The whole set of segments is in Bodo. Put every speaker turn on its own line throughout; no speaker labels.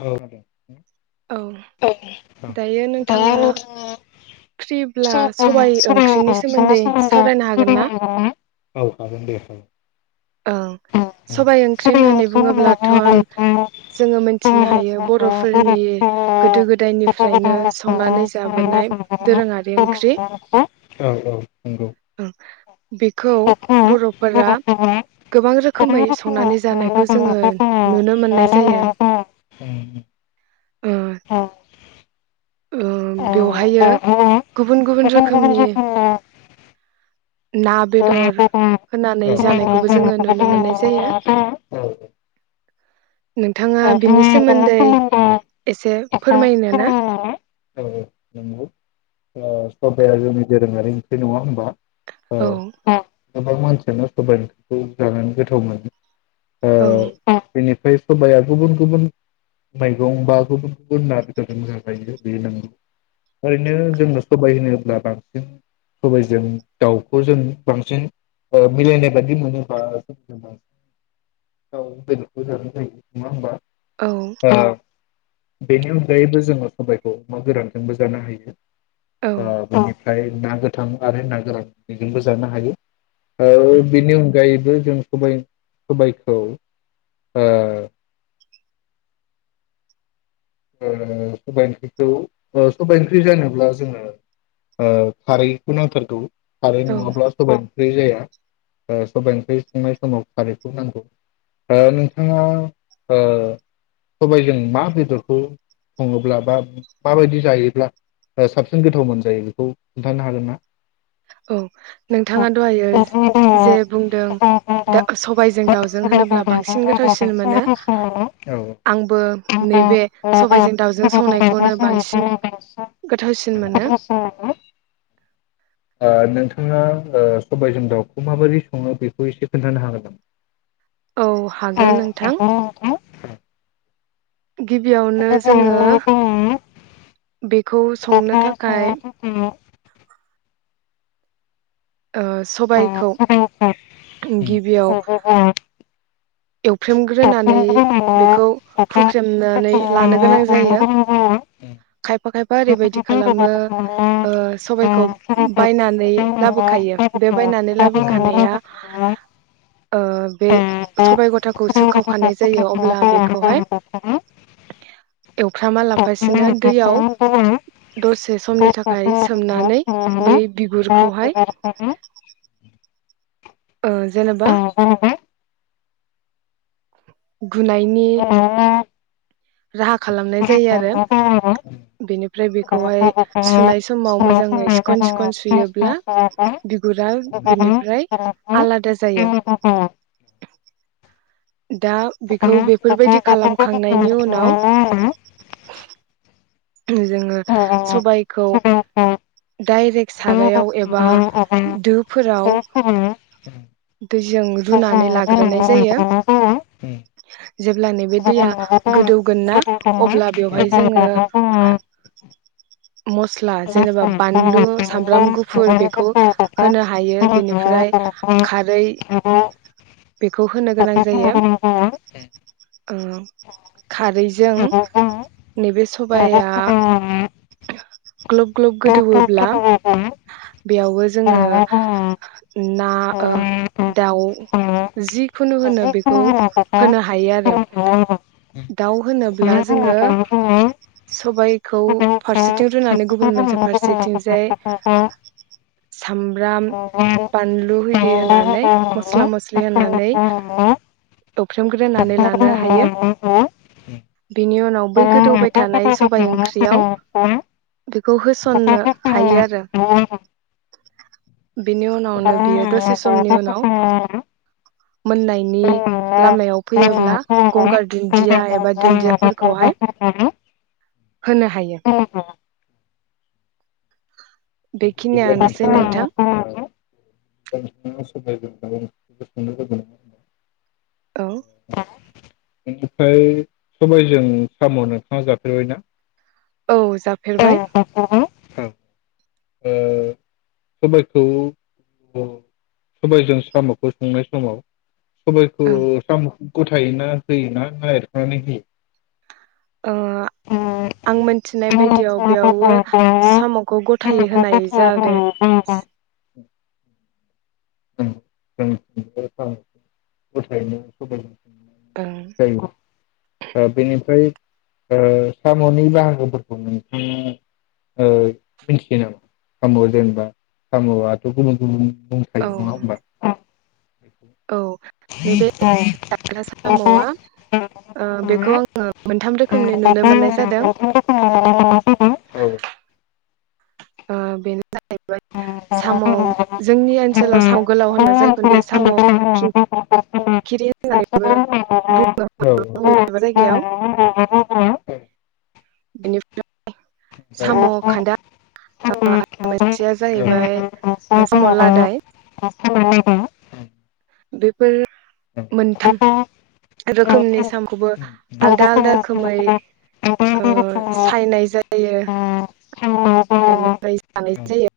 औे।
औ
[unintelligible]
दायो नोंथाङा फ्रिब्ला सबाइ ओंख्रिनि सोमोन्दै सावरायनो हागोन
औ हागोनदे।
औ सबाय ओंख्रि
सबाइ
होननानै बुङोब्लाथ'
होनना बुङोब्लाथ'
जोङो मोन
जों
मिन्थिनो हायो
मिथिखागौ
बर'फोरनि गोदो
गोदो
गोदायनिफ्रायनो
गोदायनिफ्रायनो
संनानै
संनानै
जाबोनाय दोरोङारि ओंख्रि।
दोरोङारि ओंख्रि। औ औ नंगौ।
[inaudible] बेखौ बर' फोरा
बर'फोरा
गोबां रोखोमै संनानै जानायखौ जोङो नुनो मोननाय जायो ओ
औ
ओ बेवहायो गुबुन गुबुन रोखोमनि ना
औ नंगौ ओ
बेदर होनानै जानायखौबो जोङो नुनो मोननाय जायो नोंथाङा बेनि सोमोन्दै एसे फोरमायनो ना?
सबाया जोंनि दोरोङारि ओंख्रि नङा होमबा?
औ।
गोबां मानसियानो सबाइ ओंख्रिखौ जानानै गोथाव मोनो
औ।
ओमफाय सबाइया गुबुन गुबुन मैगं बा गुबुन गुबुन ना बेदरजों जाजायो बे नंगौ ओरैनो जोंनो सबाय होनोब्ला बांसिन सबाइजों दाउखौ जों बांसिन ओ मिलायनाय बायदि मोनोबा गोजान जायो नङा होमबा?
औ।
ओ बेनि अनगायैबो जोङो सबायखौ अमा गोरानजोंबो जानो हायो।
औ
ओ ओमफाय ना गोथां आरो ना गोरान बेजोंबो जानो हायो। औ बिनि अनगायै जे जों सबाय सबायखौ ओ ओ सबाय ओंख्रिखौ सबाय ओंख्रि जानोब्ला जोङो खारैखौ नांथारगौ। खारै
औ
नङाब्ला सबाय ओंख्रै जाया। ओ सबाय ओंख्रि संनाय समाव खारैखौ नांगौ ओ नोंथाङा ओ सबायजों मा बेदर खौ सङोब्ला बा माबायदि जायोब्ला साबसिन गोथाव मोनजायो बेखौ खोन्थानो हागोन ना?
औ
औ
नोंथाङा दहायो जे बुंदों दा सबायजों दाउजों होनोब्ला बांसिन गोथावसिन मोनो आंबो नैबे सबाइजों दाउजों संनायखौनो बांसिन गोथावसिन मोनो।
ओ नोंथाङा ओ सबायजों दाउखौ माबोरै सङो बेखौ एसे खोन्थानो हागोन नामा?
औ हागोन नोंथां गिबियावनो जोङो बेखौ संनो थाखाय ओ सबायखौ गिबियाव
उम
एवफ्रेमग्रोनानै
दाबसेनिफ्राय माने
बेखौ
दाख्लै
हुख्रेमनानै लानो
बुथुमनानै
गोनां
लानो
जायो।
गोनां
खायफा खायफा
जायो
ओरैबायदि
खायफा
खालामो
ओरैबायदि थायोब्ला
ओ सबायखौ
ओ सोरबाफोर
बायनानै
बायनानै
लाबोखायो बे बायनानै
बे बायनानै
लाबोखानाया
लाबोखानाया
ओ बे
ओ
सबाय ग'थाखौ
बे
सोखाव
सबाइ गथाखौ
खानाय जायो अब्ला
सोखाखानाय
बेखौहाय
जायो अब्ला
एवफ्रामा
बेखौहाय
लाफासिनो दैयाव
अखानायनायखायसो दैयाव
दसे समनि
दसे
थाखाय
समनि थाखाय
सोमनानै बै
सोमनानै बे
बिगुरखौहाय
बिबारखौहाय
जेनेबा
ओ जेनेबा
गुनायनि
गोरायै
राहा खालामनाय जायो आरो बेनिफ्राय
आरो
बेखौहाय
बेनिफ्राय बेखौहाय
सुनाय समाव
सुनाय
मोजाङै
समाव
सिखन
मोजाङै
सिखन
सिखोन सिखोन
सुयोब्ला
सुयोब्ला
बिगुरा
गोदौवोब्ला
बिनिफ्राय आलादा जायो। दा बेखौ बेफोरबायदि खालामखांनायनि उनाव जोङो सबायखौ डाइरेक सारायाव एबा दोफोराव दैजों रुनानै लाग्रोनाय जायो जेब्ला नैबे दैया गोदौगोनना अब्ला बेवहाय जोङो मस्ला जेनेबा बानलु, सामब्राम गुफुर बेखौ होनो हायो बेनिफ्राय खारै बेखौ होनो गोनां जायो। ओ खारैजों नैबे सबाया - ग्ल'ब ग्ल'ब गोदौवोब्ला बेयाववो जोङो ना
जिखुनु
दाउ जिखुनु होनो बेखौ
होना हायो आरो
होनो हायो आरो।
मानो
दाउ होनोब्ला जोङो सबायखौ
सबाइखौ
फारसेथिं रुनानै
फारसेथिं
गुबुन मोनसे
रुनानै दोननायखौ
फारसेथिंजाय सामब्राम
फारसेथिंजाय
बानलु होरि होनानै
दुन्दिया
मस्ला मस्लि
बानलु होना मस्ला
होनानै
मस्लि
एख्रेमग्रोनानै लानो हायो
होनानै एवफ्रामग्रोनानै लानो
बेनि उनाव
हायो
बै गोदौबाय
सबाइ ओंख्रिया बेखौ होसननो हायो आरो बेनि
थानाय सबाय
उनाव
ओंख्रियाव
बेयाव दसे
बेखौ होसननो हायो
समनि
आरो,
उनाव मोननायनि
बेनि उनावनो बियो दसे समनि उनाव मोननायनि लामायाव फैयोब्ला
लामायाव फैयोब्ला
गंगार दुन्दिया एबा
दुन्दिया एबा
दुन्दियाफोरखौहाय
दुन्दियाफोरखौहाय
होनो हायो।
उम बिदिब्ला
बेखिनियानोसै नोंथां।
नोंथाङा ओ नोंथाङा सबायजों दाउ ओंख्रिखौ संनो रोंगौ नङा होनबा
औ
बेनिफ्राय सबायजों साम' नोंथाङा जाफेरबायना?
औ
औ
जाफेरबाय।
ओ सबायखौ सबायजों साम'खौ संनाय समाव सबायखौ
ओं
साम' ग'थायोना होयोना नागिरख'नानै होयो?
ओ आं मोनथिनाय
नंगौ
बायदियाव बेयावबो
जों
साम'खौ गथ थायै होनाय जादो
ग'थायैनो होबाय
ओं
ओ बेनिफ्राय ओ साम'नि बाहागोफोरखौ नोंथाङा मिथियो ओ नामा? साम'आ जेनेबा साम'आथ' गुबुन गुबुन दंखायो
औ
नङा होमबा?
औ नैबे
औ
जाग्रा साम'आ ओ बेखौ आङो मोनथाम रोखोमनि नु
[unintelligible] मोनथाम रोखोमनि नुनो मोननाय जादों
ओ बेनो जाहैबाय साम' जोंनि ओनसोलाव साम' गोलाव होननाय जायखौ साम' खिंखिरि होननानैबोनो बुङो
औ
बबेबा बबेबा जायगायाव बेनिफ्राय साम'
ओमफ्राय
खान्दा आ
सानना थांबाय ओ
मोनसेया जाहैबाय
मोनसेया
साम'
जाहैबाय
लादाय
सानालागै
बेफोर मोनथाम
बेखौ
रोखोमनि
मोनथाम
साम'खौबो आलदा आलदा
रोखोमनि
रोखोमै
साम'खौबो आलदा
ओ
आलदा रोखोमै ओ
सायनाय जायो
सायनाय जायो।
बेनिफ्राय जानाय जायो।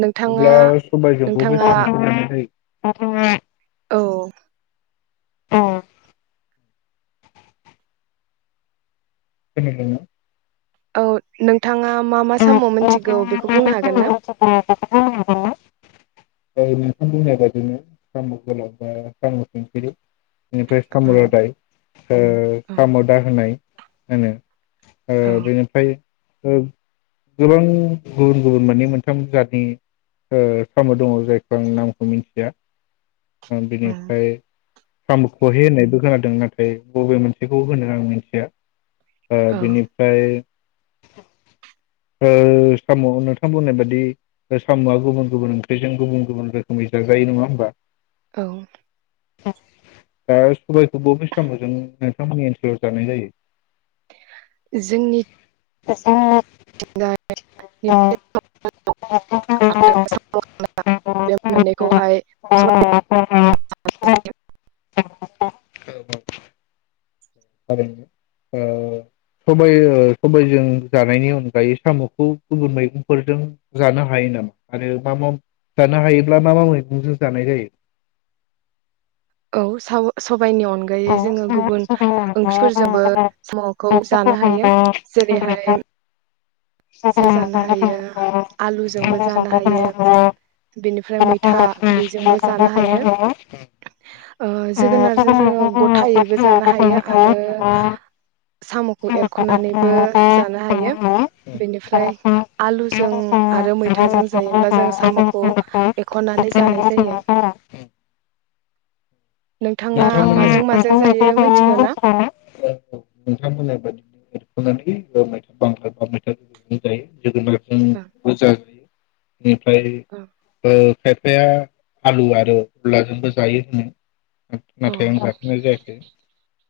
नोंथाङा
सबायजों बबे
नोंथाङा
साम'खौ जानाय जायो? खोनादोंना?
औ औ नोंथाङा मा मा साम' मोनथिगौ
नोंथाङा
बेखौ
मा मा
बुंनो
साम'
हागोन ना?
मिथिगौ बेखौ बुंनो हागोन ना? नोंथां बुंनाय बादिनो साम' गोलाव बा साम' सिंखिरि बेनिफ्राय साम' लादाय ओ साम' दा होनाय आङो ओ बेनिफ्राय ओ गोबां गुबुन गुबुन माने मोनथाम जातनि साम' ओ दङ' जायखौ आं नामखौ मिन्थिया ओ बिनिफ्राय साम' खहे होननायबो खोनादों नाथाय ओ
औ
बिनिफ्राय ओ साम' नोंथां बुंनाय बादि साम'आ गुबुन गुबुन ओंख्रिजों गुबुन गुबुन रोखोमै जाजायो नङा होमबा?
औ।
[unintelligible] दा सबाइखौ बबे साम'जों नोंथांमोननि ओनसोलाव जानाय जायो?
जोंनि
[unintelligible] जायो?
जोंनिथिंजाय [unintelligible] बे मोननैखौहाय [unintelligible]
औ औ। ओ सबाइ सबाइजों जानायनि अनगायै सामखौ गुबुन मैगंफोरजों जानो हायो नामा आरो मा मा जानो हायोब्ला मा मा मैगंजों जानाय जायो?
औ साव सब सबाइनि अनगायै जोङो गुबुन ओंख्रिफोरजोंबो सामखौ जानो हायो जेरैहाय जो जानो हायो आलुजोंबो जानो हायो बेनिफ्राय मैथा बेजोंबो जानो हायो
जायो?
ओ जोगोनारजों जोङो गथायैबो जानो हायो आरो साम' खौ
साम'खौ
एरखनानैबो
एवफ्रामनोबो
जानो हायो
लानो
बेनिफ्राय
हायो बेनिफ्राय
आलुजों आरो मैथाजों
आरो
जायोब्ला जों सामखौ
मैथाजों
एरखनानै जानाय जायो नोंथाङा माजों माजों
जायोब्ला जों साम'खौ एवफ्रामनानै जानाय
जायो
नोंथांमोननि माजों
मिनथिगौ ना?
मिथिगौ औ नोंथांमोननाय बादिनो एरख'नानै मैथा बांगाल बा मैथा गोखैजों जायो
ओ।
जोगोनारजोंबो जाजायो बेनिफ्राय
औ।
ओ खायफाया आलु आरो अनलाजोंबो जायो होनो
अ
नाथाय आं जाथनाय जायाखै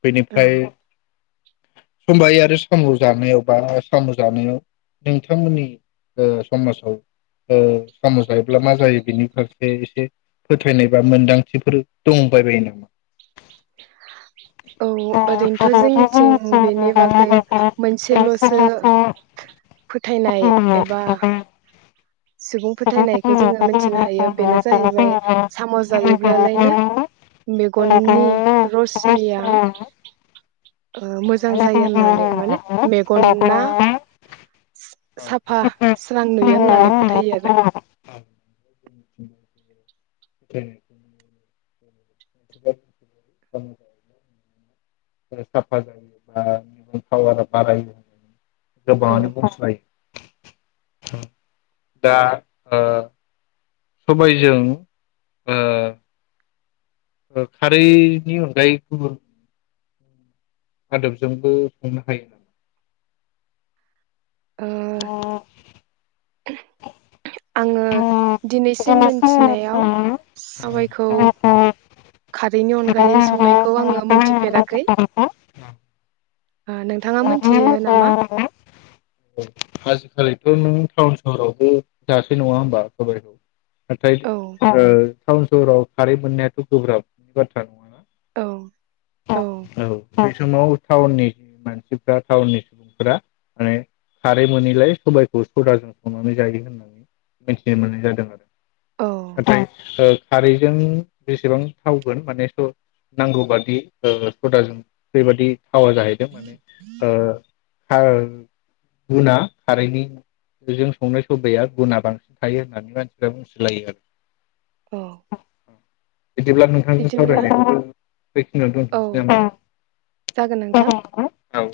बेनिफ्राय
औ
सबाइ आरो साम' जानायाव बा साम जानायाव नोंथांमोननि ओ समाजाव ओ साम' जायोब्ला मा जायो बिनि फारसे एसे फोथायनाय बा मोनदांथिफोर दंबाय बायो नामा?
औ ओरैनोथ' जोंनिथिं बेनि बागै मोनसेलसो फोथायनाय एबा सुबुं फोथायनायखौ जोङो मिथिनो हायो बेनो जाहैबाय साम' जायोब्लालायनो मेगननि रसनिया ओ मोजां जायो होननानै माने मेगना
नामा? औ
साफा स्रां नुयो होननानै फोथायो आरो
साफा जायोबा [unintelligible]
औ
गोबाङानो गुस्लायो दा सबायजों ओ ओ खारैनि अनगायै गुबुन आदबजोंबो संनो हायो
ओ आङो दिनैसिम मोनथिनायाव सबाय खौ खारैनि अनगायै संनायखौ आङो मोनथि फेराखै आ नों थाङा मिथियो नामा?
आजिखालिथ नों टाउन सहरावबो जासै नङा होमबा सबाइखौ? नाथाय
औ
ओ टाउन सहराव खारै मोननायाथ गोब्राबनि बाथ्रा नङाना?
औ औ
औ बे समाव टाउननि मानसिफ्रा टाउननि सुबुंफोरा माने खारै मोनैलाय सबायखौ सदाजों संनानै जायो होननानै मिथिनो मोननाय जादों
औ
आरो नाथाय ओ खारैजों बेसेबां थावगोन माने स नांगौबादि ओ सदाजों बेबादि थावा जाहैदों माने ओ ओं गुना खारैनि जों संनाय साबाया गुना बांसिन थायो होननानै मानसिफ्रा बुंसोलायो आरो
औ
बिदिब्ला नोंथांजों सावरायनाय बेखिनियाव
औ
दोनथसै
जागोन
नामा
नोंथां।
औ